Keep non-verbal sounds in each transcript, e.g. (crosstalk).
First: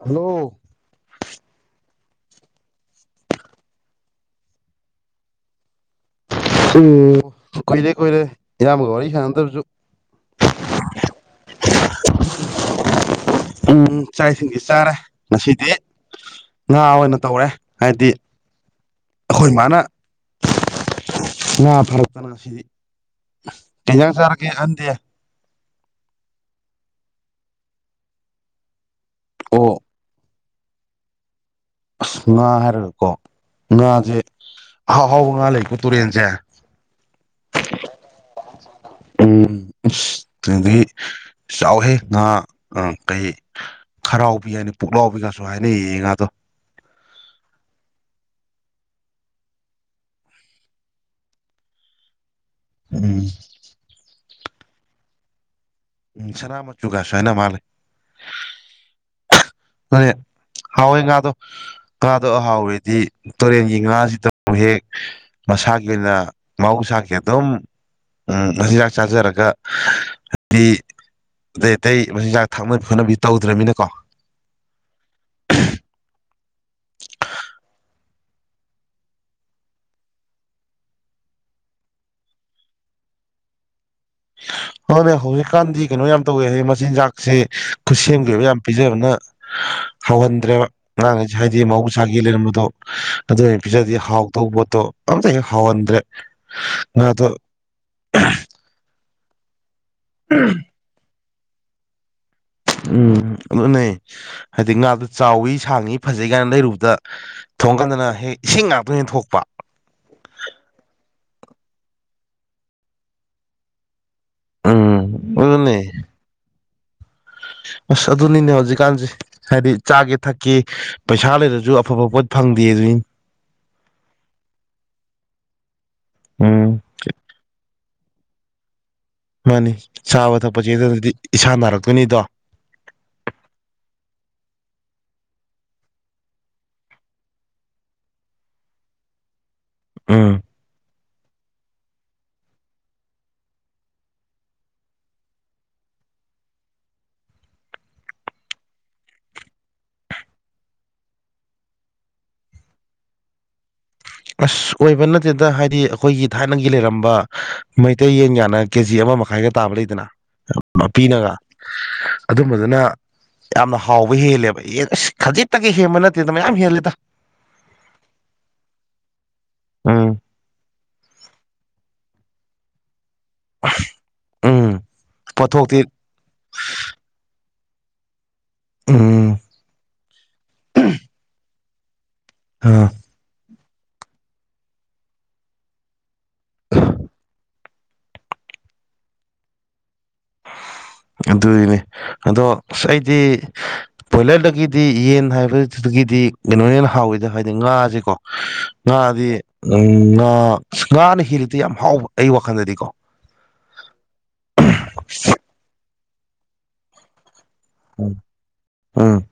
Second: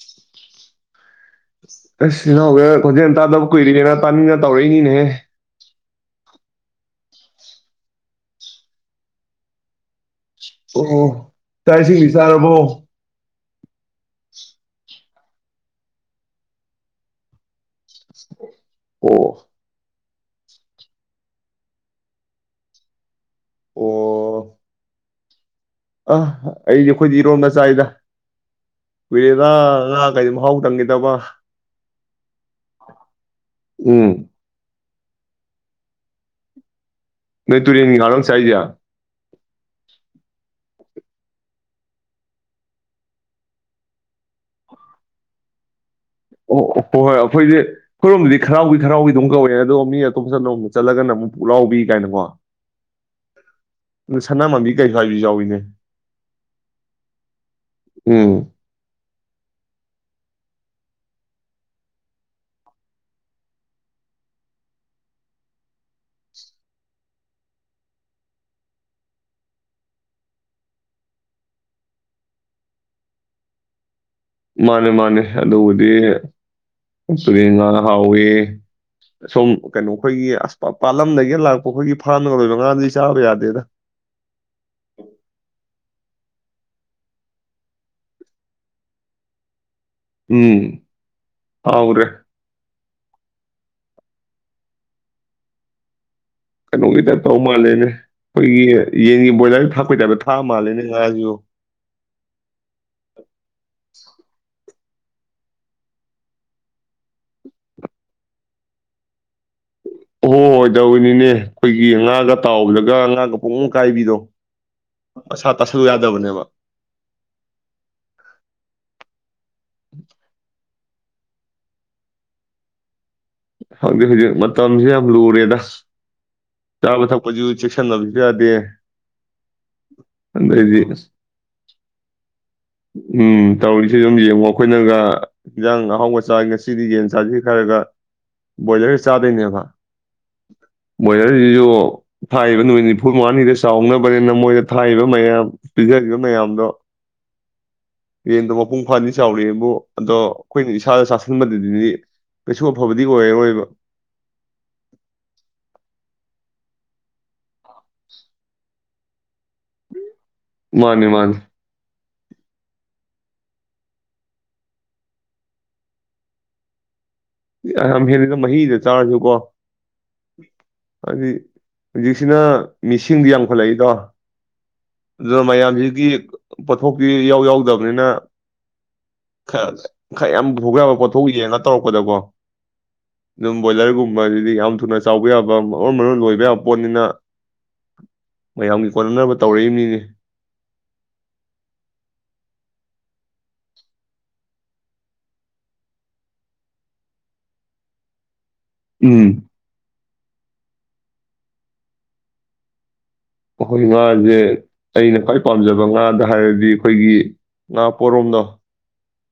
hello ꯑꯁ ꯏꯅꯥꯑꯣꯁꯦ ꯈꯣꯟꯖꯦꯜ ꯇꯥꯗꯕ ꯀꯨꯏꯔꯦꯅ ꯇꯥꯅꯤꯡꯗꯅ ꯇꯧꯔꯛꯏꯅꯤꯅꯦ ꯎꯝ ꯀꯨꯏꯔꯦ ꯀꯨꯏꯔꯦ ꯏꯌꯥꯝꯕꯒ ꯋꯥꯔꯤ ꯁꯥꯟꯅꯗꯕꯁꯨ ꯑꯣ ꯆꯥꯛ ꯏꯁꯤꯡꯗꯤ ꯆꯥꯔꯕꯣ ꯎꯝ ꯆꯥꯛ ꯏꯁꯤꯡꯁꯤ ꯆꯥꯔꯦ ꯉꯁꯤꯗꯤ ꯉꯥ ꯑꯣꯏꯅ ꯇꯧꯔꯦ ꯍꯥꯏꯗꯤ ꯑꯣ ꯑꯩꯈꯣꯏ ꯃꯥꯅ ꯉꯥ ꯐꯥꯔꯛꯇꯅ ꯉꯥꯁꯤꯗꯤ ꯀꯩ ꯏꯟꯖꯥꯡ ꯆꯥꯔꯒꯦ ꯑꯣ ꯑꯍꯟꯗꯤ ꯑ ꯑꯩꯗꯤ ꯑꯩꯈꯣꯏꯗꯤ ꯏꯔꯣꯝꯕ ꯆꯥꯥꯏꯗ ꯀꯨꯏꯔꯦꯗꯥ ꯑꯣ ꯉꯥꯒꯥꯖꯤ ꯃꯍꯥꯎ (unintelligible) ꯑꯁ ꯉꯥ ꯍꯥꯏꯔꯒꯀꯣ ꯉꯥꯁꯦ ꯎꯝ ꯑꯍꯥꯎ ꯑꯍꯥꯎꯕ ꯉꯥ ꯂꯩꯀꯣ ꯇꯨꯔꯦꯟꯁꯦ ꯅꯣꯏ ꯇꯨꯔꯦꯟꯒꯤ ꯉꯥꯔꯣ ꯆꯥꯏꯁꯦ ꯑꯣ ꯎꯝ (unintelligible) ꯆꯥꯎꯍꯦ ꯉꯥ ꯀꯩ ꯈꯔꯥꯎꯕꯤ ꯍꯥꯏꯅ ꯄꯨꯛꯂꯥꯎꯕꯤꯒꯥꯁꯨ ꯍꯥꯏꯅꯩꯍꯦ ꯉꯥ ꯑꯣ ꯑꯣ ꯍꯣꯏ ꯑꯩꯈꯣꯏꯗꯤ ꯑꯈꯣꯏꯔꯣꯝꯗꯤ ꯈꯔꯥꯎꯕꯤ ꯈꯔꯥꯎꯕꯤ ꯑꯗꯨꯝ ꯀꯧꯋꯦꯅꯦ ꯑꯗꯨꯒ ꯃꯤ ꯑꯇꯣꯝꯄꯠꯂꯣꯝꯗ ꯆꯠꯂꯒꯅ ꯑꯃꯨꯛ ꯄꯨꯛꯂꯥꯎꯕꯤ ꯀꯥꯏꯅꯀꯣ ꯎꯝ ꯁꯥꯅꯃꯟꯕꯤ ꯀꯩ ꯍꯥꯏꯕꯁꯨ ꯌꯥꯎꯏꯅꯦ ꯎꯝ ꯁꯅꯥꯃꯆꯨ ꯀꯥꯁꯨ ꯍꯥꯏꯅ ꯃꯥꯜꯂꯦ ꯎꯝ ꯍꯥꯎꯋꯦ ꯉꯥꯗꯣ ꯉꯥꯗꯣ ꯑꯍꯥꯎꯋꯦꯗꯤ ꯇꯨꯔꯦꯟꯒꯤ ꯉꯥꯁꯤꯗ ꯍꯦꯛ ꯃꯁꯥꯒꯤ ꯑꯣꯏꯅ ꯃꯍꯧꯁꯥꯒꯤ ꯑꯗꯨꯝ ꯃꯆꯤꯟꯖꯥꯛ ꯆꯥꯖꯔꯒ ꯍꯥꯏꯗꯤ ꯑꯇꯩ ꯑꯇꯩ ꯃꯆꯤꯟꯖꯥꯛ ꯊꯥꯛꯅꯕꯤ ꯈꯣꯠꯅꯕꯤ ꯇꯧꯗ꯭ꯔꯕꯅꯤꯅꯀꯣ ꯃꯥꯅꯦ ꯃꯥꯅꯦ ꯑꯗꯨꯕꯨꯗꯤ ꯇꯨꯔꯦꯜ ꯉꯥ ꯍꯥꯎꯋꯤ ꯑꯁꯣꯝ ꯀꯩꯅꯣ ꯑꯩꯈꯣꯏꯒꯤ ꯑꯁ ꯄꯥꯠꯂꯝꯗꯒꯤ ꯂꯥꯛꯄ ꯑꯩꯈꯣꯏꯒꯤ ꯐꯥꯔꯝꯗꯒ ꯂꯣꯏꯕ ꯉꯥꯗꯤ ꯆꯥꯕ ꯌꯥꯗꯦꯗ ꯍꯧꯖꯤꯛꯀꯥꯟꯗꯤ ꯀꯩꯅꯣ ꯌꯥꯝ ꯇꯧꯋꯦ ꯍꯥꯏ ꯃꯆꯤꯟꯖꯥꯛꯁꯦ ꯈꯨꯠꯁꯦꯝꯒꯤ ꯑꯣꯏꯕ ꯌꯥꯝ ꯄꯤꯖꯕꯅ ꯍꯧꯍꯟꯗ꯭ꯔꯦꯕ ꯎꯝ ꯉꯥꯒꯩꯁꯦ ꯍꯥꯏꯗꯤ ꯍꯥꯎꯗ꯭ꯔꯦ ꯃꯍꯧꯁꯥꯒꯤ ꯂꯩꯔꯝꯕꯗꯣ ꯑꯗꯨꯩꯅ ꯄꯤꯖꯗꯤ ꯍꯥꯎꯗꯧꯕ ꯄꯣꯠꯇꯣ ꯑꯝꯇ ꯍꯦꯛ ꯍꯥꯎꯍꯟꯗ꯭ꯔꯦ ꯀꯩꯅꯣꯒꯤ ꯇꯥꯏꯞ ꯉꯥꯗꯣ ꯇꯧ ꯃꯥꯜꯂꯦꯅꯦ ꯑꯩꯈꯣꯏꯒꯤ ꯌꯦꯟ ꯕꯣꯏꯂꯔ ꯊꯥ ꯑꯩꯈꯣꯏꯗꯗ ꯊꯥ ꯃꯥꯜꯂꯦꯅꯦ ꯉꯖꯨ ꯎꯝ ꯑꯗꯨ ꯅ ꯍꯥꯏꯗꯤ ꯉ ꯑꯗꯨ ꯆꯥꯎꯋꯤ ꯁꯥꯡꯉꯤ ꯐꯖꯩ ꯀꯥꯏꯅ ꯂꯩꯔꯨꯕꯗ ꯊꯣꯡꯀꯥꯟꯗꯅ ꯍꯦꯛ ꯏꯁꯤꯡ ꯉꯥꯛꯇ ꯍꯦꯛ ꯊꯣꯛꯄ ꯍꯣꯢ ꯍꯣꯏ ꯇꯧꯔꯤꯅꯤꯅꯦ ꯑꯩꯈꯣꯏꯒꯤ ꯉꯥꯒ ꯇꯥꯎꯕꯗꯒ ꯉꯥꯒ ꯄꯣꯡ ꯄꯣꯡ ꯀꯥꯏꯕꯤꯗꯣ ꯎꯝ ꯃꯁꯥ ꯑꯗꯨꯅꯦ ꯇꯁꯜꯂꯨ ꯌꯥꯗꯕꯅꯦꯕ ꯑꯁ ꯑꯗꯨꯅꯤꯅꯦ ꯍꯧꯖꯤꯛꯀꯥꯟꯁꯦ ꯍꯥꯏꯗꯤ ꯆꯥꯒꯦ ꯊꯛꯀꯦ ꯄꯩꯁꯥ ꯂꯩꯔꯁꯨ ꯑꯐꯕ ꯄꯣꯠ ꯐꯪꯗꯦ ꯑꯗꯨꯅꯤ ꯍꯧꯖꯤꯛ ꯍꯧꯖꯤꯛ ꯃꯇꯝꯁꯨ ꯌꯥꯝ ꯂꯨꯔꯦꯗ ꯎꯝ ꯆꯥꯕ ꯊꯛꯄꯁꯨ ꯆꯦꯛ ꯉꯥꯡꯅꯕꯁꯨ ꯌꯥꯗꯦ ꯃꯥꯅꯤ ꯆꯥꯕ ꯊꯛꯄ ꯑꯗꯩꯗꯤ ꯑꯁ ꯆꯦꯗꯗꯤ ꯏꯁꯥ ꯅꯥꯔꯛꯇꯣꯏꯅꯤꯗꯣ ꯎꯝ ꯇꯧꯔꯤꯁꯤ ꯁꯨꯝ ꯌꯦꯡ ꯋꯥ ꯑꯩꯈꯣꯏꯅꯒ ꯌꯦꯟꯖꯥꯡ ꯑꯍꯥꯎꯕ ꯆꯥ ꯉꯁꯤꯗꯤ ꯌꯦꯟ ꯆꯥꯁꯤ ꯈꯔꯒ ꯣꯖꯦ ꯐ ꯆꯥꯗꯅꯤꯕ ꯎꯝ ꯃꯕꯣꯏꯂꯔꯁꯤꯁꯨ ꯊꯥꯛꯕ ꯅꯨꯃꯤꯠ ꯅꯤꯐꯨ ꯃꯉꯥꯅꯤꯗ ꯆꯥꯎꯅꯕꯅꯤꯅ ꯃꯣꯏꯗ ꯊꯥꯛꯕ ꯃꯌꯥꯝ ꯄꯤꯖꯔꯤꯕ ꯃꯌꯥꯝꯗꯣ ꯌꯦꯟꯗꯣ ꯃꯄꯨꯡ ꯐꯥꯗꯤ ꯆꯥꯎꯔꯛꯑꯦꯕꯨ ꯑꯗꯣ ꯑꯩꯈꯣꯏꯅ ꯏꯁꯥꯗ ꯆꯥꯥꯁꯟꯕꯗꯗꯤ ꯀꯩꯁꯨ ꯑꯐꯕꯗꯤ ꯑꯣꯏꯔꯔꯣꯏꯕ ꯑꯁ ꯒꯨꯝꯕ ꯃꯩꯇꯩ ꯌꯦꯟ ꯌꯥꯒꯅ ꯀꯦꯖꯤ ꯑꯃ ꯃꯈꯥꯏꯒ ꯇꯥꯕ ꯂꯩꯗꯅ ꯃꯥꯅꯤ ꯃꯥꯅꯤ ꯄꯤꯅꯒ ꯑꯗꯨꯝꯕꯗꯨꯅ ꯌꯥꯝꯅ ꯍꯥꯎꯕ ꯍꯦꯜꯂꯦꯕ ꯑꯦ ꯑꯁ ꯈꯖꯤꯛꯇꯒꯤ ꯍꯦꯟꯕ ꯅꯠꯇꯦꯗ ꯃꯌꯥꯝ ꯍꯦꯜꯂꯦꯗ ꯌꯥꯝ ꯍꯦꯜꯂꯤꯗ ꯃꯍꯤꯗ ꯆꯔꯁꯨ ꯀꯣ ꯎꯝ ꯍꯥꯏꯗꯤ ꯍꯧꯖꯤꯛꯁꯤꯅ ꯃꯤ ꯏꯁꯤꯡꯗꯤ ꯌꯥꯝꯈꯠꯂꯛꯏꯗꯣ ꯎꯝ ꯑꯗꯨꯅ ꯄꯣꯠꯊꯣꯛꯇꯤ ꯃꯌꯥꯝꯁꯤꯒꯤ ꯄꯣꯊꯣꯛꯀꯤ ꯌꯥꯎ ꯌꯥꯎꯗꯕ ꯀꯅ ꯎꯝ ꯈꯔ ꯈꯔ ꯌꯥꯝ ꯄꯨꯕ ꯌꯥꯕ ꯄꯣꯠꯊꯣꯛ ꯌꯦꯡꯉ ꯇꯧꯔꯛꯄꯗꯕꯣ ꯑꯥ ꯑꯗꯨꯝ ꯕꯣꯏꯂꯔꯒꯨꯝꯕ ꯑꯗꯨꯗꯤ ꯌꯥꯝ ꯊꯨꯅ ꯆꯥꯎꯕ ꯌꯥꯕ ꯃꯔꯣꯟ ꯃꯔꯣꯟ ꯂꯣꯏꯕ ꯌꯥꯕ ꯄꯣꯠꯅꯤꯅ ꯃꯌꯥꯝꯒꯤ ꯀꯣꯟꯅꯅꯕ ꯇꯧꯔꯛꯏꯕ ꯃꯤꯅꯤ ꯑꯗꯨꯒꯤꯅꯦ ꯑꯗꯣ ꯑꯁ ꯑꯩꯗꯤ ꯕꯣꯏꯂꯔꯗꯒꯤꯗꯤ ꯌꯦꯟ ꯍꯥꯏꯕꯗꯒꯤꯗꯤ ꯀꯩꯅꯣꯅ ꯍꯥꯎꯋꯤꯗ ꯍꯥꯏꯗꯤ ꯉꯥꯁꯤꯀꯣ ꯑꯗꯤ ꯎꯝ ꯎ ꯉꯥꯅ ꯍꯦꯜꯂꯤꯇ ꯌꯥꯝ ꯍꯥꯎꯕ ꯑꯩ ꯋꯥꯈꯜꯗꯗꯤꯀꯣ ꯑꯩꯈꯣꯏ ꯉꯥꯁꯦ ꯑꯩꯅ ꯈ꯭ꯋꯥꯏ ꯄꯥꯝꯖꯕ ꯉꯥꯗ ꯍꯥꯏꯔꯗꯤ ꯑꯩꯈꯣꯏꯒꯤ ꯅꯅꯥ ꯎꯝ ꯄꯔꯣꯝꯗꯣ ꯎꯝ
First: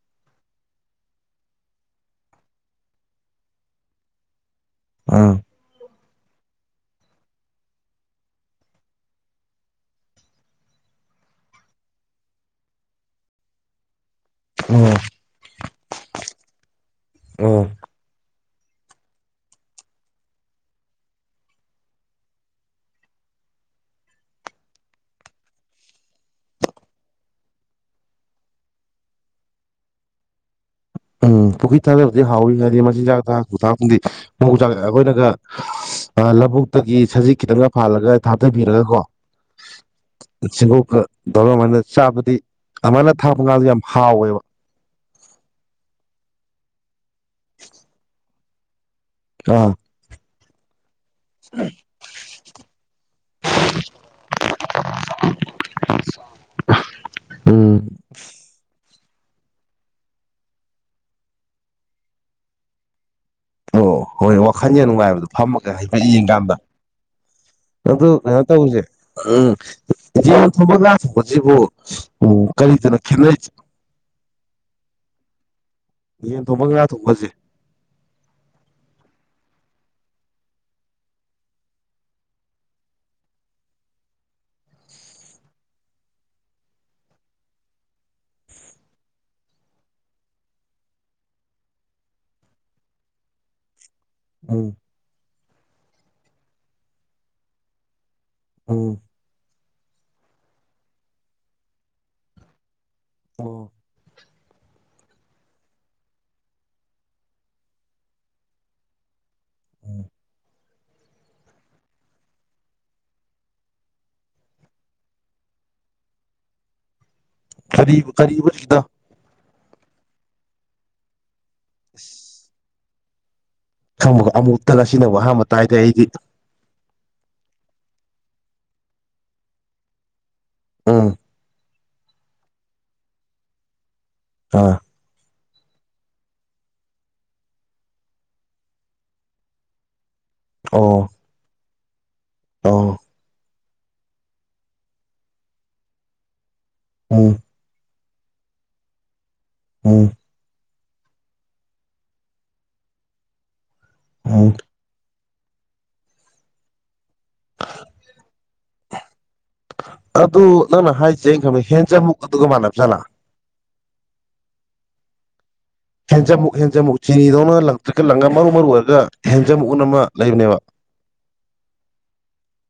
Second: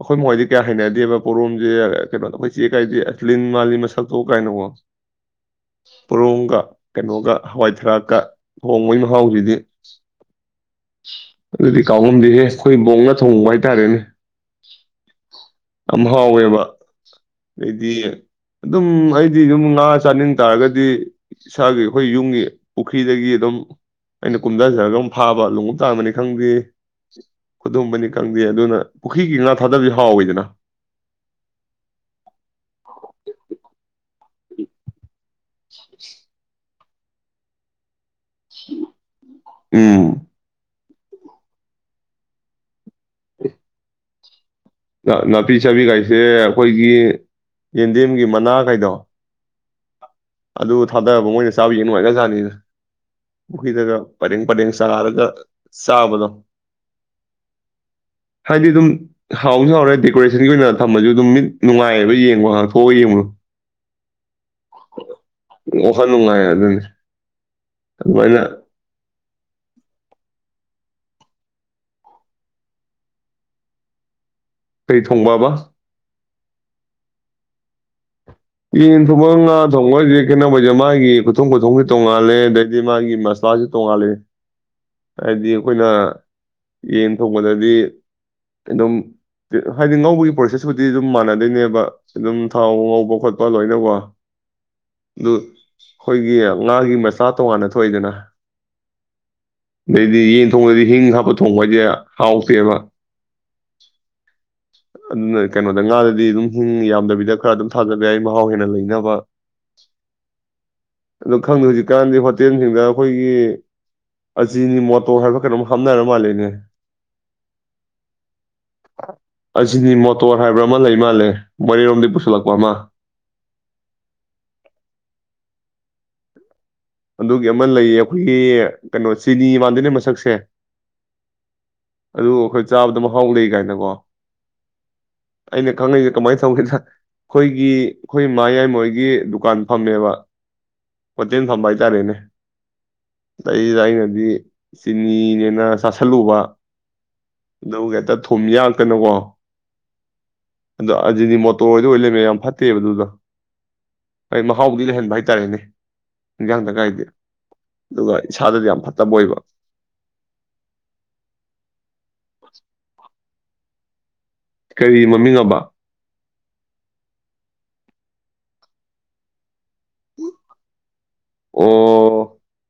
ꯑꯩꯈꯣꯏ ꯃꯥꯍꯣꯏꯗꯤ ꯀꯌꯥ ꯍꯩꯅꯗꯦꯕ ꯄꯣꯔꯣꯝꯁꯦ ꯀꯩꯅꯣꯗ ꯑꯩꯈꯣꯏ ꯆꯦ ꯒꯥꯏꯗꯤ ꯂꯤꯟ ꯃꯥꯜꯂꯤ ꯃꯁꯛꯇꯣ ꯀꯥꯏꯅꯀꯣ ꯄꯣꯔꯣꯃꯒ ꯀꯩꯅꯣꯒ ꯍꯋꯥꯏ ꯊꯔꯥꯛꯀ ꯊꯣꯡꯕꯩ ꯃꯍꯥꯎꯁꯤꯗꯤ ꯑꯗꯨꯗꯤ ꯀꯥꯎꯐꯝꯝꯗꯤꯦꯍꯦ ꯑꯩꯈꯣꯏ ꯕꯣꯡꯅ ꯊꯣꯡꯕ ꯍꯥꯏꯇꯥꯔꯦꯅꯦ ꯎꯝ ꯌꯥꯝ ꯍꯥꯎꯋꯦꯕ ꯎꯝ ꯑꯗꯩꯗꯤ ꯑꯗꯨꯝ ꯑꯩꯗꯤ ꯑꯗꯨꯝ ꯉꯥ ꯆꯥꯅꯤꯡ ꯇꯥꯔꯒꯗꯤ ꯏꯁꯥꯒꯤ ꯑꯩꯈꯣꯏ ꯌꯨꯝꯒꯤ ꯄꯨꯈ꯭ꯔꯤꯗꯒꯤ ꯑꯗꯨꯝ ꯑꯩꯅ ꯀꯨꯝꯊꯖꯔꯒꯝ ꯐꯥꯕ ꯂꯨꯍꯨꯝ ꯇꯥꯡꯕꯅꯤ ꯈꯪꯗꯦ ꯈꯨꯗꯣꯝꯕꯅꯤ ꯈꯪꯗꯦ ꯑꯗꯨꯅ ꯄꯨꯈ꯭ꯔꯤꯒꯤ ꯉꯥ ꯊꯥꯗꯕꯕꯁꯤ ꯍꯥꯎꯋꯤꯗꯅ ꯎꯝ ꯄꯨꯈ꯭ꯔꯤ ꯃ ꯆꯥꯛ ꯑꯩꯈꯣꯏꯅꯒ ꯑ ꯂꯧꯕꯨꯛ ꯇꯒꯤ ꯁꯖꯤꯛ ꯈꯤꯇꯪꯒ ꯐꯥꯜꯂꯒ ꯊꯥꯗꯕꯤꯔꯒꯀꯣ ꯎꯝ ꯁꯤꯡꯒꯣꯛꯀ ꯗꯔ ꯃꯅ ꯆꯥꯕꯗꯤ ꯑꯗꯨꯃꯥꯏꯅ ꯊꯥꯛꯄ ꯀꯥꯟꯗ ꯌꯥꯝ ꯍꯥꯎꯋꯦꯕ ꯅꯥꯄꯤ ꯆꯥꯕꯤ ꯀꯥꯏꯁꯦ ꯑꯩꯈꯣꯏꯒꯤ ꯌꯦꯟꯗꯦꯝꯒꯤ ꯃꯅꯥ ꯀꯩꯗꯣ ꯑꯥ ꯑꯗꯨꯗ ꯊꯥꯗꯔꯕ ꯃꯣꯏꯅ ꯆꯥꯕ ꯌꯦꯡ ꯅꯨꯡꯉꯥꯏ ꯀꯖꯥꯠꯅꯤꯅ ꯄꯨꯈ꯭ꯔꯤꯗꯒ ꯄꯔꯦꯡ ꯄꯔꯦꯡ ꯆꯥꯔꯒ ꯆꯥꯕꯗꯣ ꯎꯝ ꯍꯥꯏꯗꯤ ꯑꯗꯨꯝ ꯍꯥꯎꯁꯨ ꯍꯥꯎꯔꯦ ꯗꯦꯀꯣꯔꯦꯁꯟꯒꯤ ꯑꯣꯏꯅ ꯊꯝꯃꯁꯨ ꯑꯗꯨꯝ ꯃꯤꯠ ꯅꯨꯡꯉꯥꯏꯌꯦꯕ ꯌꯦꯡꯕꯣ ꯉꯥꯡꯊꯣꯛꯑꯒ ꯌꯦꯡꯕꯣ ꯑꯣ ꯍꯣꯏꯣꯏ ꯋꯥꯈꯜ ꯌꯥꯝ ꯅꯨꯡꯉꯥꯏꯕꯗꯣ ꯐꯝꯃꯒ ꯍꯥꯏꯐꯦ ꯋꯥꯈꯜ ꯅꯨꯡꯉꯥꯏ ꯌꯦꯡꯀꯥꯟꯗ ꯑꯗꯨꯅꯤ ꯑꯗꯨ ꯀꯩꯅꯣ ꯑꯗꯨꯃꯥꯏꯅ ꯇꯧꯁꯦ ꯎꯝ ꯌꯦ ꯊꯒ ꯍꯧꯖꯤꯕꯨꯣ ꯎ ꯀꯔꯤꯗꯅꯈꯤꯅꯩ ꯐ꯭ꯔꯤ ꯊꯣꯡꯕꯕ ꯌꯦꯟ ꯊꯣꯡꯄ ꯉ ꯊꯣꯛꯍꯁꯦ ꯌꯦꯟ ꯊꯣꯡꯕ ꯉꯥ ꯊꯣꯡꯕ ꯍꯥꯏꯁꯦ ꯀꯩꯅꯣꯩꯁꯦ ꯃꯥꯒꯤ ꯈꯨꯊꯣꯡ ꯈꯨꯊꯣꯡꯁꯨ ꯇꯣꯡꯉꯥꯂꯦ ꯑꯗꯩꯗꯤ ꯃꯥꯒꯤ ꯃꯁꯂꯥꯁꯨ ꯇꯣꯡꯉꯥꯜꯂꯦ ꯍꯥꯏꯗꯤ ꯑꯩꯈꯣꯏꯅ ꯌꯦꯟ ꯊꯣꯡꯕꯗꯗꯤ ꯑꯗꯨꯝ ꯍꯥꯏꯗꯤ ꯉꯧꯕꯒꯤ ꯄ꯭ꯔꯣꯁꯦꯁꯄꯨꯗꯤ ꯑꯗꯨꯝ ꯃꯥꯟꯅꯗꯣꯏꯅꯦꯕ ꯑꯗꯨꯝ ꯊꯥꯎ ꯉꯧꯕ ꯈꯣꯠꯄ ꯂꯄꯥ ꯂꯣꯏꯅ ꯋꯥ ꯎꯝ ꯑꯗꯨ ꯑꯩꯈꯣꯏꯒꯤ ꯉꯥꯒꯤ ꯃꯆꯥ ꯇꯣꯉꯥꯟꯅ ꯊꯣꯛꯏꯗꯅ ꯎꯝ ꯑꯗꯩꯗꯤ ꯌꯦꯟ ꯊꯣꯡꯉꯗꯤ ꯍꯤꯡ ꯍꯥꯞꯄ ꯊꯣꯡꯕ ꯍꯥꯏꯁꯦ ꯍꯥꯎꯇꯦꯕ ꯑꯣ (inaudible) ꯀꯩꯅꯣꯗ ꯉꯥꯗꯗꯤ ꯑꯗꯨꯝ ꯍꯤꯡ ꯌꯥꯝꯗꯕꯤꯗ ꯈꯔ ꯑꯗꯨꯝ ꯊꯥꯖꯠ ꯌꯥꯏ ꯃꯍꯥꯎ ꯍꯦꯟꯅ ꯂꯩꯅꯕ ꯑꯣ ꯈꯪꯗꯦ ꯍꯧꯖꯤꯛꯀꯥꯟꯗꯤ ꯍꯣꯇꯦꯜꯁꯤꯡꯗ ꯑꯩꯈꯣꯏꯒꯤ ꯑꯆꯤꯅꯤ ꯃꯣꯇꯣꯔ ꯍꯥꯏꯕ ꯈꯩꯅ ꯑꯗꯨꯝ ꯍꯥꯞꯅꯔ ꯃꯥꯜꯂꯦꯅꯦ ꯀꯔꯤ ꯀꯔꯤꯕ ꯆꯗ ꯑꯣꯇꯣꯔ ꯍꯥꯏꯕ꯭ꯔꯥ ꯑꯃ ꯂꯩ ꯃꯥꯜꯂꯦ ꯃꯔꯤꯔꯣꯝꯗꯤ ꯄꯨꯁꯤꯜꯂꯛꯄ ꯑꯃ ꯈꯪꯕ ꯑꯃꯨꯛꯇ ꯉ ꯑꯁꯤꯅꯕꯨ ꯑꯍꯥꯟꯕ ꯇꯥꯏꯗ ꯑꯩꯗꯤ ꯑꯗꯨꯒꯤ ꯑꯃ ꯂꯩꯌꯦ ꯑꯩꯈꯣꯏꯒꯤ ꯀꯩꯅꯣ ꯆꯤꯅꯤ ꯃꯥꯟꯗꯣꯏꯅꯦ ꯃꯁꯛꯁꯦ ꯑꯥ ꯑꯗꯨ ꯑꯩꯈꯣꯏ ꯆꯥꯕꯗ ꯃꯍꯥꯎ ꯂꯩ ꯀꯥꯏꯅꯀꯣ ꯑꯥ ꯑꯩꯅ ꯈꯪꯉꯛꯁꯦ ꯀꯃꯥꯏꯅ ꯇꯧꯒꯦꯗ ꯑꯩꯈꯣꯏꯒꯤ ꯑꯩꯈꯣꯏ ꯃꯌꯥꯏꯃꯣꯏꯒꯤ ꯗꯨꯀꯥꯟ ꯐꯝꯃꯦꯕ ꯄꯆꯅ ꯊꯕꯥ ꯇꯔꯤꯅꯦ ꯑꫭ ꯑꯗꯩꯗ ꯑꯩꯅꯗꯤ ꯆꯤꯅꯤꯅꯦꯅ ꯆꯥꯥꯁꯜꯂꯨꯕ ꯎꯝ ꯑꯗꯨꯒ ꯍꯦꯠꯇ (unintelligible) ꯐꯨꯝ ꯌꯥꯛꯇꯅꯨꯀꯣ ꯎꯝ ꯑꯗ ꯑꯖꯤꯅꯤ ꯃꯣꯇꯣꯔꯑꫭꯏꯗꫭ ꯑꯣꯏ ꯂꯩꯔꯝꯃꯦ ꯌꯥꯝ ꯐꯠꯇꯦꯕ ꯑꯗꯨꯗ (unintelligible) ꯎꯝ ꯃꯍꯥꯎꯗꯤ ꯂꯩꯍꯟꯕ ꯍꯥꯏꯇꯥꯔꯦꯅꯦ ꯏꯟꯖꯥꯡꯗ ꯒꯥꯏꯗꯤ ꯑꯗꯨꯒ ꯏꯁꯥꯗꯗꯤ ꯌꯥꯝ ꯐꯠꯇꯕ ꯑꯣꯏꯕ ꯑꯗꯨ ꯅꯪꯅ ꯍꯥꯏꯖꯦ ꯑꯩꯈꯟꯕꯗ ꯍꯦꯟꯖꯃꯨꯛ ꯑꯗꯨꯒ ꯃꯥꯟꯅꯅꯕꯖꯠꯂ ꯀꯔꯤ ꯃꯃꯤꯡꯑꯕ ꯍꯦꯟꯖꯟꯃꯨꯛ ꯍꯦꯟꯖꯟꯃꯨꯛ ꯆꯤꯅꯤꯗꯧꯅ ꯂꯪꯊ꯭ꯔꯤꯛꯀ ꯂꯪꯉ ꯃꯔꯨ ꯃꯔꯨꯒ ꯑꯣꯏꯔꯒ ꯍꯦꯟꯖꯟꯃꯨꯛ ꯑꯅꯤ ꯑꯃ ꯂꯩꯕꯅꯦꯕ ꯑꯣ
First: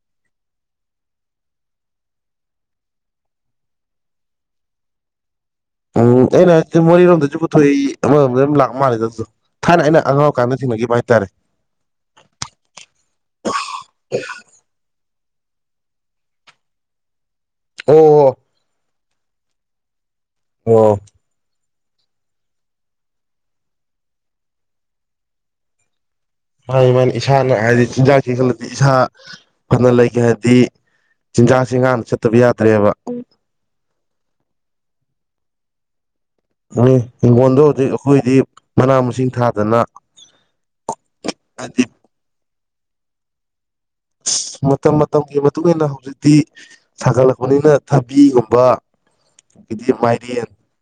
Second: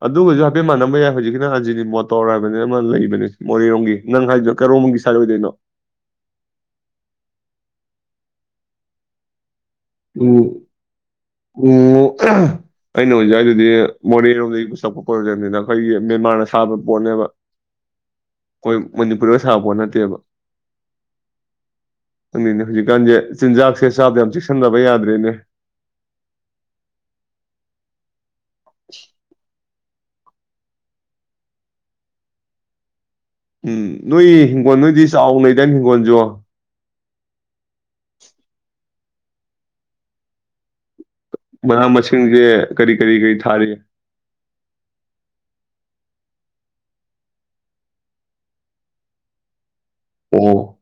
ꯑꯗꯨꯒꯁꯨ ꯍꯥꯏꯐꯦꯠ ꯃꯥꯟꯅꯔꯝꯕ ꯌꯥꯏ ꯍꯧꯖꯤꯛꯀꯤꯅ ꯑꯖꯤꯅꯤ ꯃꯣꯇꯣꯔ ꯍꯥꯏꯕꯅꯤ ꯑꯃ ꯂꯩꯕꯅꯤ ꯃꯣꯔꯦꯔꯣꯝꯒꯤ ꯅꯪ ꯍꯥꯏꯗꯨꯣ ꯀꯩꯔꯣꯝꯒꯤ ꯁꯥꯏꯠ ꯑꯣꯏꯗꯣꯏꯅꯣ ꯎꯝ ꯑꯩꯅ ꯍꯥꯏꯖꯦ ꯃꯣꯔꯦꯔꯣꯝꯗꯖꯨ ꯄꯨꯊꯣꯛꯏ ꯑꯃꯔꯣꯝꯗ ꯑꯗꯨꯝ ꯂꯥꯛ ꯃꯥꯜꯂꯤꯗ ꯑꯗꯨꯗꯣ ꯊꯥꯏꯅ ꯑꯩꯅ ꯑꯉꯥꯡ ꯑꫭꯏꯔꯤ ꯎꯝ ꯀꯥꯟꯗ ꯊꯦꯡꯅꯒꯤꯕ ꯍꯥꯏꯇꯥꯔꯦ ꯎꯝ (unintelligible) ꯑꯩꯅ ꯍꯧꯖꯛ ꯍꯥꯏꯗꯨꯗꯤ ꯃꯣꯔꯦꯔꯣꯝꯗꯒꯤ ꯄꯨꯁꯜ ꯄ꯭ꯔꯣꯕ꯭ꯂꯦꯝꯖꯤꯅ ꯑꯩꯈꯣꯏꯒꯤ ꯃꯦꯟꯃꯥꯔꯅ ꯁꯥꯕ ꯄꯣꯠꯅꯦꯕ ꯑꯣ-ꯑꫭ-ꯑꫭ ꯑꯩꯈꯣꯏ ꯃꯅꯤꯄꯨꯔꯗ ꯁꯥꯕꯄꯣꯠ ꯅꯠꯇꯦꯕ ꯑꯣ ꯪꯈꯪꯗꯦꯅꯦ ꯍꯧꯖꯤꯛꯀꯥꯟꯁꯦ ꯆꯤꯟꯖꯥꯛꯁꯦ ꯆꯥꯕꯗ ꯌꯥꯝ ꯆꯦꯛꯁꯤꯟꯗꯕ ꯌꯥꯗ꯭ꯔꯦꯅꯦ ꯃꯥ ꯃꯥꯅꯤ ꯏꯁꯥꯅ ꯍꯥꯏꯗꯤ ꯆꯤꯟꯖꯥꯛꯁꯤ ꯈꯜꯂ ꯏꯁꯥ ꯐꯅ ꯂꯩꯒꯦ ꯍꯥꯏꯗꯤ ꯆꯤꯟꯖꯥꯛꯁꯤ ꯉꯥꯛꯅ ꯆꯠꯇꯕ ꯌꯥꯗ꯭ꯔꯦꯕ ꯎꯝ ꯅꯣꯏ ꯍꯤꯡꯒꯣꯜ ꯅꯣꯏꯗꯤ ꯆꯥꯎꯅ ꯂꯩꯗꯥꯏꯅꯦ ꯍꯤꯡꯒꯣꯜꯖꯨ ꯅꯤ ꯍꯤꯡꯒꯣꯜꯗꯨꯕꯨꯗꯤ ꯑꯩꯈꯣꯏꯗꯤ ꯃꯅꯥ ꯃꯁꯤꯡ ꯊꯥꯗꯅ (inaudible) ꯍꯥꯏꯗꯤ ꯃꯅꯥ ꯃꯁꯤꯡꯖꯦ ꯀꯔꯤ ꯀꯔꯤ ꯀꯔꯤ ꯊꯥꯔꯤ ꯑꯁ ꯃꯇꯝ ꯃꯇꯝꯒꯤ ꯃꯇꯨꯡꯏꯟꯅ ꯍꯧꯖꯤꯛꯇꯤ ꯁꯥꯒꯠꯂꯛꯄꯅꯤꯅ ꯊꯕꯤꯒꯨꯝꯕ ꯑꯗꯒꯤꯗꯤ ꯃꯥꯏꯔꯦꯟ, ꯑꯣ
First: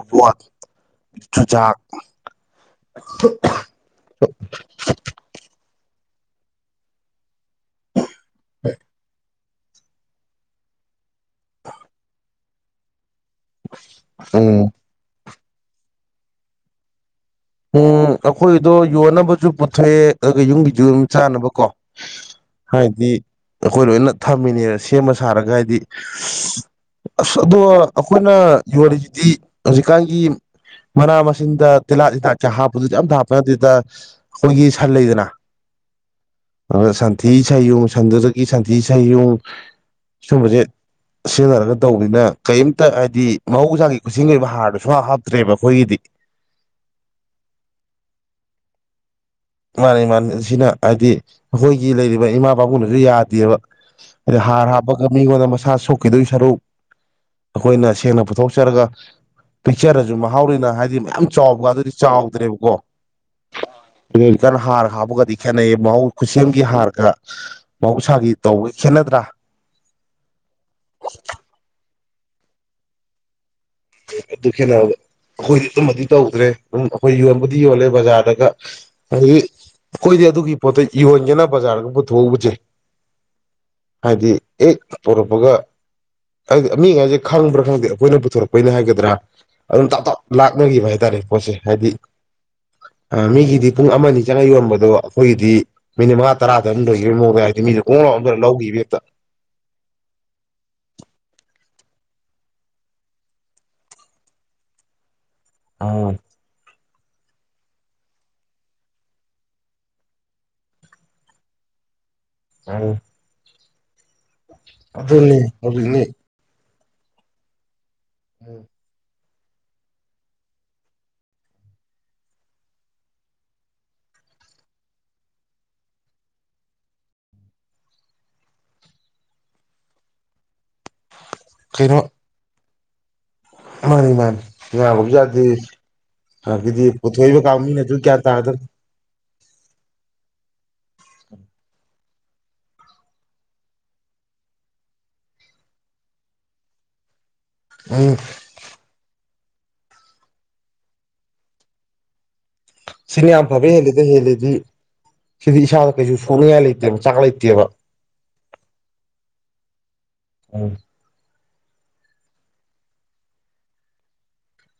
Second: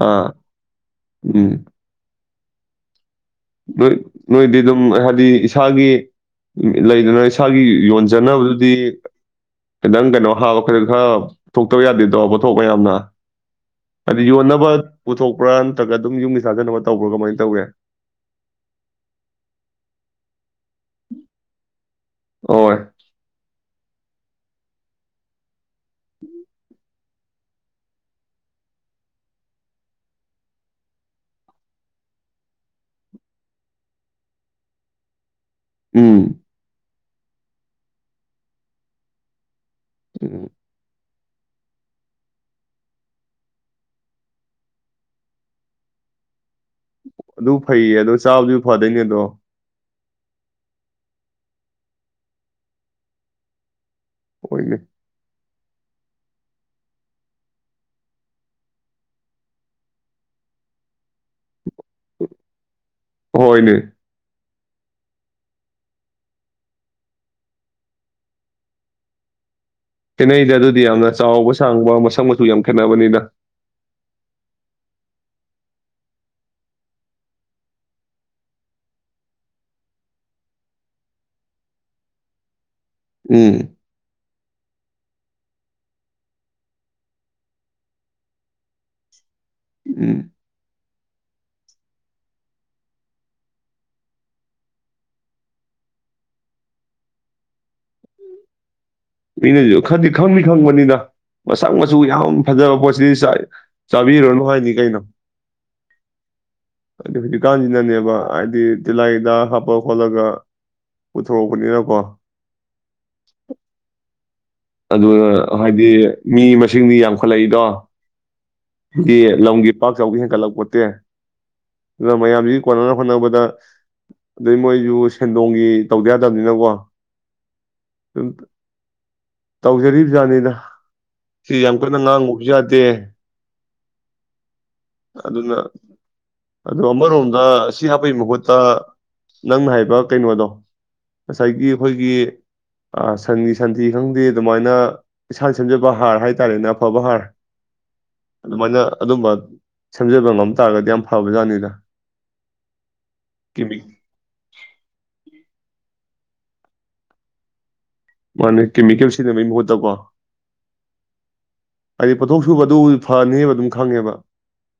ꯑꯥ ꯎꯝ ꯆꯨꯖꯥꯛ ꯅꯣꯏ ꯅꯣꯏꯗꯤ ꯑꯗꯨꯝ ꯍꯥꯏꯕꯗꯤ ꯏꯁꯥꯒꯤ ꯎꯝ ꯂꯩꯇꯅ ꯏꯁ ꯏꯁꯥꯒꯤ ꯌꯣꯟꯖꯅꯕꯗꯨꯗꯤ ꯈꯤꯇꯪ ꯀꯩꯅꯣ (unintelligible) (unintelligible) ꯄꯨꯊꯣꯛꯇꯕ ꯌꯥꯗꯦꯗꯣ ꯄꯣꯊꯣꯛꯃꯌꯥꯝꯅ ꯑꯗꯤ ꯎꯝ ꯌꯣꯟꯅꯕ ꯄꯨꯊꯣꯛ ꯄꯨꯔꯥ ꯅꯠꯇ꯭ꯔꯒ ꯑꯗꯨꯝ ꯌꯨꯝꯗꯩ ꯁꯥꯖꯟꯅꯕ ꯇꯧꯕ꯭ꯔꯥ ꯀꯃꯥꯏ ꯎꯝ ꯑꯩꯈꯣꯏꯗꯣ ꯌꯣꯟꯅꯕꯖꯨ ꯄꯨꯊꯣꯛꯑꯦ ꯑꯗꯨꯒ ꯌꯨꯝꯒꯤꯖꯨ ꯑꯗꯨꯝ ꯆꯥꯅꯕ ꯀꯣ ꯍꯣꯏ ꯍꯥꯏꯗꯤ ꯑꯩꯈꯣꯏ ꯂꯣꯏꯅ ꯊꯝꯃꯤꯅꯦꯕ ꯁꯦꯝꯃ ꯁꯥꯔꯒ ꯍꯥꯏꯗꯤ ꯑꯁ ꯑꯗꯣ ꯑꯩꯈꯣꯏꯅ ꯌꯣꯜꯂꯤꯁꯤꯗꯤ ꯍꯧꯖꯤꯛꯀꯥꯟꯒꯤ ꯃꯅꯥ ꯃꯁꯤꯡꯗ ꯇꯤꯍꯥꯠ ꯇꯤꯥꯛ ꯍꯥꯞꯄꯗꯨꯗꯤ ꯌꯥꯝ ꯍꯥꯞꯄ ꯅꯠꯇꯦꯗ ꯑꯩꯈꯣꯏꯒꯤ ꯁꯟ ꯂꯩꯗꯅ ꯎꯝ ꯁꯟꯊꯤ ꯁꯩꯌꯨꯡ ꯁꯟꯗꯨꯗꯒꯤ ꯁꯟꯊꯤ ꯁꯩꯌꯨꯡ ꯎꯝ ꯁꯨꯝꯕꯁꯦ ꯁꯤꯖꯤꯟꯅꯔꯒ ꯇꯧꯕꯅꯤꯅ ꯀꯩꯝꯇ ꯍꯥꯏꯗꯤ ꯃꯍꯧꯁꯥꯒꯤ ꯈꯨꯠꯁꯒꯤ ꯑꯣꯏꯕ ꯍꯥꯔꯗꯨꯣꯁꯨ ꯍꯥꯞ ꯍꯥꯞꯇ꯭ꯔꯦꯕ ꯑꯩꯈꯣꯏꯒꯤꯗꯤ ꯑꯗꯨ ꯐꯩꯌꯦ ꯑꯗꯣ ꯆꯥꯕꯁꯨ ꯐꯗꯣꯏꯅꯦ ꯑꯗꯣ ꯃꯥꯅꯤ ꯃꯥꯅꯤ ꯁꯤꯅ ꯍꯥꯏꯗꯤ ꯑꯩꯈꯣꯏꯒꯤ ꯂꯩꯔꯤꯕ ꯏꯃꯥ ꯄꯕꯥꯕꯨꯡꯅꯁꯨ ꯌꯥꯗꯦꯕ ꯑ ꯍꯔ ꯍꯣꯏꯅꯦ ꯍꯥꯞꯄ ꯀ ꯃꯤ ꯑꯣꯏꯗ ꯃꯁꯥ ꯁꯣꯛꯈꯤꯗꯣꯏ ꯁꯔꯨꯛ ꯑꯩꯈꯣꯏꯅ ꯁꯦꯡꯅ ꯄꯨꯊꯣꯛꯆꯔꯒ ꯄꯤꯛꯆꯔꯁꯨ ꯃꯍꯥꯎꯔꯤꯅ ꯍꯥꯏꯗꯤ ꯃꯌꯥꯝ ꯆꯥꯎꯕꯒ ꯑꯗꯨ ꯗꯤ ꯆꯥꯎꯗ꯭ꯔꯦꯕꯀꯣ ꯍꯣꯏꯅꯦ ꯛꯀꯟ ꯍꯥꯔ ꯍꯥꯞꯕꯒꯗꯤ ꯈꯦꯠꯅꯩ ꯃꯍꯧ ꯈꯨꯠꯁꯦꯝꯒꯤ ꯍꯥꯔꯒ ꯃꯍꯧꯁꯥꯒꯤ ꯇꯧꯕꯒ ꯈꯦꯠꯅꯗ꯭ꯔꯥ ꯈꯦꯠꯅꯩꯗ ꯑꯗꯨꯗꯤ ꯌꯥꯝꯅ ꯆꯥꯎꯕ ꯁꯥꯡꯕ ꯃꯁꯛ ꯃꯆꯨ ꯌꯥꯝ ꯈꯦꯠꯅꯕꯅꯤꯅ ꯑꯗꯨ ꯈꯦꯠꯅꯕ ꯑꯩꯈꯣꯏꯗꯤ ꯑꯗꯨꯝꯕꯗꯤ ꯇꯧꯗ꯭ꯔꯦ ꯑꯗꯨꯝ ꯑꯩꯈꯣꯏ ꯌꯣꯟꯕꯨꯗꯤ ꯌꯣꯜꯂꯦ ꯕꯖꯥꯔꯗꯒ ꯑꯗꯨꯗꯒꯤ ꯑꯩꯈꯣꯏꯗꯤ ꯑꯗꯨꯒꯤ ꯄꯣꯠꯇ ꯌꯣꯟꯒꯦꯅ ꯕꯖꯥꯔꯒꯨꯝ ꯄꯨꯊꯣꯛꯎꯕꯁꯦ ꯎꯝ ꯍꯥꯏꯗꯤ ꯑꯦ ꯄꯣꯔꯛꯄꯒ ꯍꯥꯏꯗꯤ ꯃꯤꯉꯥꯏꯁꯦ ꯈꯪꯕ꯭ꯔꯥ ꯈꯪꯗꯦ ꯑꯩꯈꯣꯏꯅ ꯄꯨꯊꯣꯔꯛꯄ ꯑꯩꯈꯣꯏꯅ ꯍꯥꯏꯒꯗ꯭ꯔꯥ ꯑꯗꯨꯝ ꯇꯞ ꯎꯝ ꯇꯞ ꯂꯥꯛꯅꯈꯤꯕ ꯍꯥꯏꯇꯥꯔꯦ ꯄꯣꯠꯁꯦ ꯍꯥꯏꯗꯤ ꯃꯤꯒꯤꯗꯤ ꯄꯨꯡ ꯑꯃ ꯑꯅꯤ ꯆꯪꯉ ꯌꯣꯟꯕꯗꯣ ꯑꯩꯈꯣꯏꯒꯤꯗꯤ ꯃꯤꯅꯤꯠ ꯃꯉꯥ ꯇꯔꯥꯗꯔ ꯑꯗꯨꯝ ꯂꯣꯏꯈꯤꯕꯒꯤ ꯃꯑꯣꯡꯗ ꯍꯥꯏꯗꯤ ꯃꯤꯁ ꯀꯣꯡ ꯂꯥꯎꯝꯗ ꯂꯧꯈꯤꯕ ꯍꯦꯛꯇ ꯃꯤꯅꯁꯨ ꯈꯗꯤ ꯈꯪꯅꯤ ꯈꯪꯕꯅꯤꯗ ꯃꯁꯛ ꯃꯆꯁꯨ ꯌꯥꯝ ꯐꯖꯕ ꯄꯣꯠꯁꯤꯗꯤ ꯆꯥꯕꯤꯔꯅꯨ ꯍꯥꯏꯅꯤ ꯀꯩꯅꯣ ꯑꯥ ꯑꯗꯨꯗꯤ ꯍꯧꯖꯤꯛꯀꯥꯟꯁꯤꯅꯅꯦꯕ ꯍꯥꯏꯕꯗꯤ ꯤꯂꯥꯏꯗ ꯍꯥꯞꯄ ꯈꯣꯠꯂꯒ ꯄꯨꯊꯣꯔꯛꯄꯅꯤꯅꯀꯣ ꯑ ꯑꯗꯨꯒ ꯍꯥꯏꯗꯤ ꯍꯧꯖꯤꯛꯅꯤ ꯃꯤ ꯇꯤꯟꯗꯤ ꯌꯥꯝꯈꯠꯂꯛꯏꯗꯣ ꯌꯦ ꯂꯝꯒꯤ ꯄꯥꯛ ꯆꯥꯎꯒꯤ ꯍꯦꯟꯒꯠꯂꯛꯄꯣꯠꯇꯦ ꯑꯗꯨꯅ ꯃꯌꯥꯝꯁꯤꯒꯤ ꯀꯣꯟꯅꯅꯕ ꯍꯣꯠꯅꯕꯗ ꯑꯗꯨꯗꯩ ꯃꯣꯏꯁꯨ ꯁꯦꯟꯗꯣꯡꯒꯤ ꯇꯧꯗ ꯌꯥꯗꯕꯅꯤꯅꯀꯣ ꯑꯗꯨꯝ ꯇꯧꯖꯔꯤꯕꯖꯥꯠꯅꯤꯅ ꯁꯤ ꯀꯩꯅꯣ ꯌꯥꯝꯀꯨꯔꯅ ꯅꯅꯥ ꯎꯛꯖ ꯇꯦ ꯃꯥꯅꯤ ꯃꯥꯅꯤ ꯏꯕ ꯑꯗꯣ ꯌꯥꯗꯦꯒꯤꯗꯤ ꯄꯨꯊꯣꯛꯏꯕ ꯑꯃꯔꯣꯝꯗ ꯀꯥꯎ ꯃꯤꯅ ꯁꯤ ꯑꯗꯨ ꯀ꯭ꯌꯥ ꯍꯥꯞꯄꯒꯤ ꯃꯍꯨꯠꯇ ꯇꯥꯗꯅꯣ ꯅꯪꯅ ꯍꯥꯏꯕ ꯀꯩꯅꯣꯗꯣ ꯉꯁꯥꯏꯒꯤ ꯑꯩꯈꯣꯏꯒꯤ ꯁꯟꯒꯤ ꯁꯟꯊꯤ ꯈꯪꯗꯦ ꯑꯗꯨꯃꯥꯏꯅ ꯏꯁꯥ ꯁꯦꯝꯖꯕ ꯍꯥꯔ ꯍꯥꯏꯇꯥꯔꯦꯅꯦ ꯑꯐꯕ ꯍꯥꯔ ꯎꯝ ꯑꯗꯨ ꯃꯥꯏꯅ ꯑꯗꯨꯝꯕ ꯁꯦꯝꯖꯕ ꯉꯝ ꯇꯥꯔꯒꯗꯤ ꯌꯥꯝ ꯐꯕꯖꯥꯠꯅꯤꯗ ꯁꯤꯅꯤ ꯌꯥꯝ ꯐꯕ ꯀꯦꯃꯤ ꯍꯦꯂꯗ ꯍꯦꯜꯂꯤꯗꯤ ꯁꯤꯗꯤ ꯀꯩꯁꯨ ꯁꯨꯅꯤꯌꯥ ꯂꯩ ꯏꯇꯦ ꯆꯥꯡꯂ ꯏꯇꯦꯕ ꯃꯥꯅ ꯀꯦꯃꯤꯀꯦꯜ ꯁꯤꯖꯤꯟꯅꯕꯒꯤ ꯃꯍꯨꯠꯇꯀꯣ ꯎꯝ ꯍꯥꯏꯗꯤ ꯄꯣꯠꯊꯣꯛ ꯁꯨꯕꯗꯨ ꯐꯅꯦꯕ ꯑꯗꯨꯝ ꯈꯪꯉꯦꯕ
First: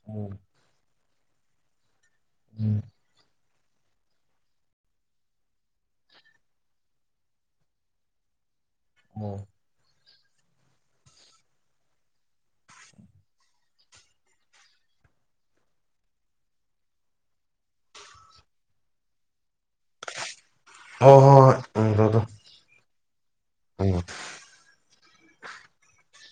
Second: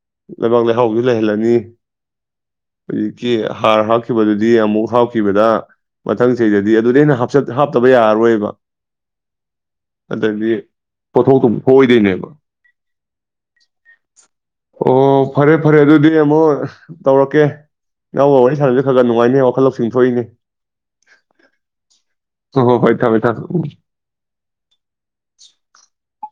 ꯎꯝ ꯂꯩꯕꯥꯡ ꯂꯩ ꯍꯥꯎꯒꯦ ꯂꯩꯍꯜꯂꯥꯅꯤ ꯎꯝ ꯔꯤꯀꯤ ꯍꯥꯔ ꯍꯥꯞꯈꯤꯕꯗꯨꯗꯤ ꯑꯃꯨꯛ ꯍꯥꯥꯞꯈꯤꯕꯗ ꯃꯊꯪ ꯆꯍꯤꯗꯗꯤ ꯑꯗꯨꯗꯩꯅ ꯍꯥꯞꯆꯠ ꯍꯥꯞꯇꯕ ꯌꯥꯔꯔꯣꯏꯕ ꯑꯣ ꯑꯗꯩꯗꯤ ꯄꯣꯊꯣꯛꯇꯨꯝ ꯑꯣꯏꯗꯩꯅꯦꯕ ꯑꯣ ꯐꯔꯦ ꯐꯔꯦ ꯑꯗꯨꯗꯤ ꯑꯃꯨꯛ ꯇꯧꯔꯛꯀꯦ ꯏꯅꯥꯎꯕ ꯋꯥꯔꯤ ꯁꯥꯟꯅꯁꯦ ꯈꯔ ꯈꯔ ꯅꯨꯡꯉꯥꯏꯅꯤ ꯋꯥꯈꯜ ꯂꯧꯁꯤꯡ ꯊꯣꯛꯏꯅꯦ ꯑꯣ ꯍꯣ ꯍ ꯗꯨ ꯊꯃꯦ ꯊꯃꯦ (inaudible) (inaudible)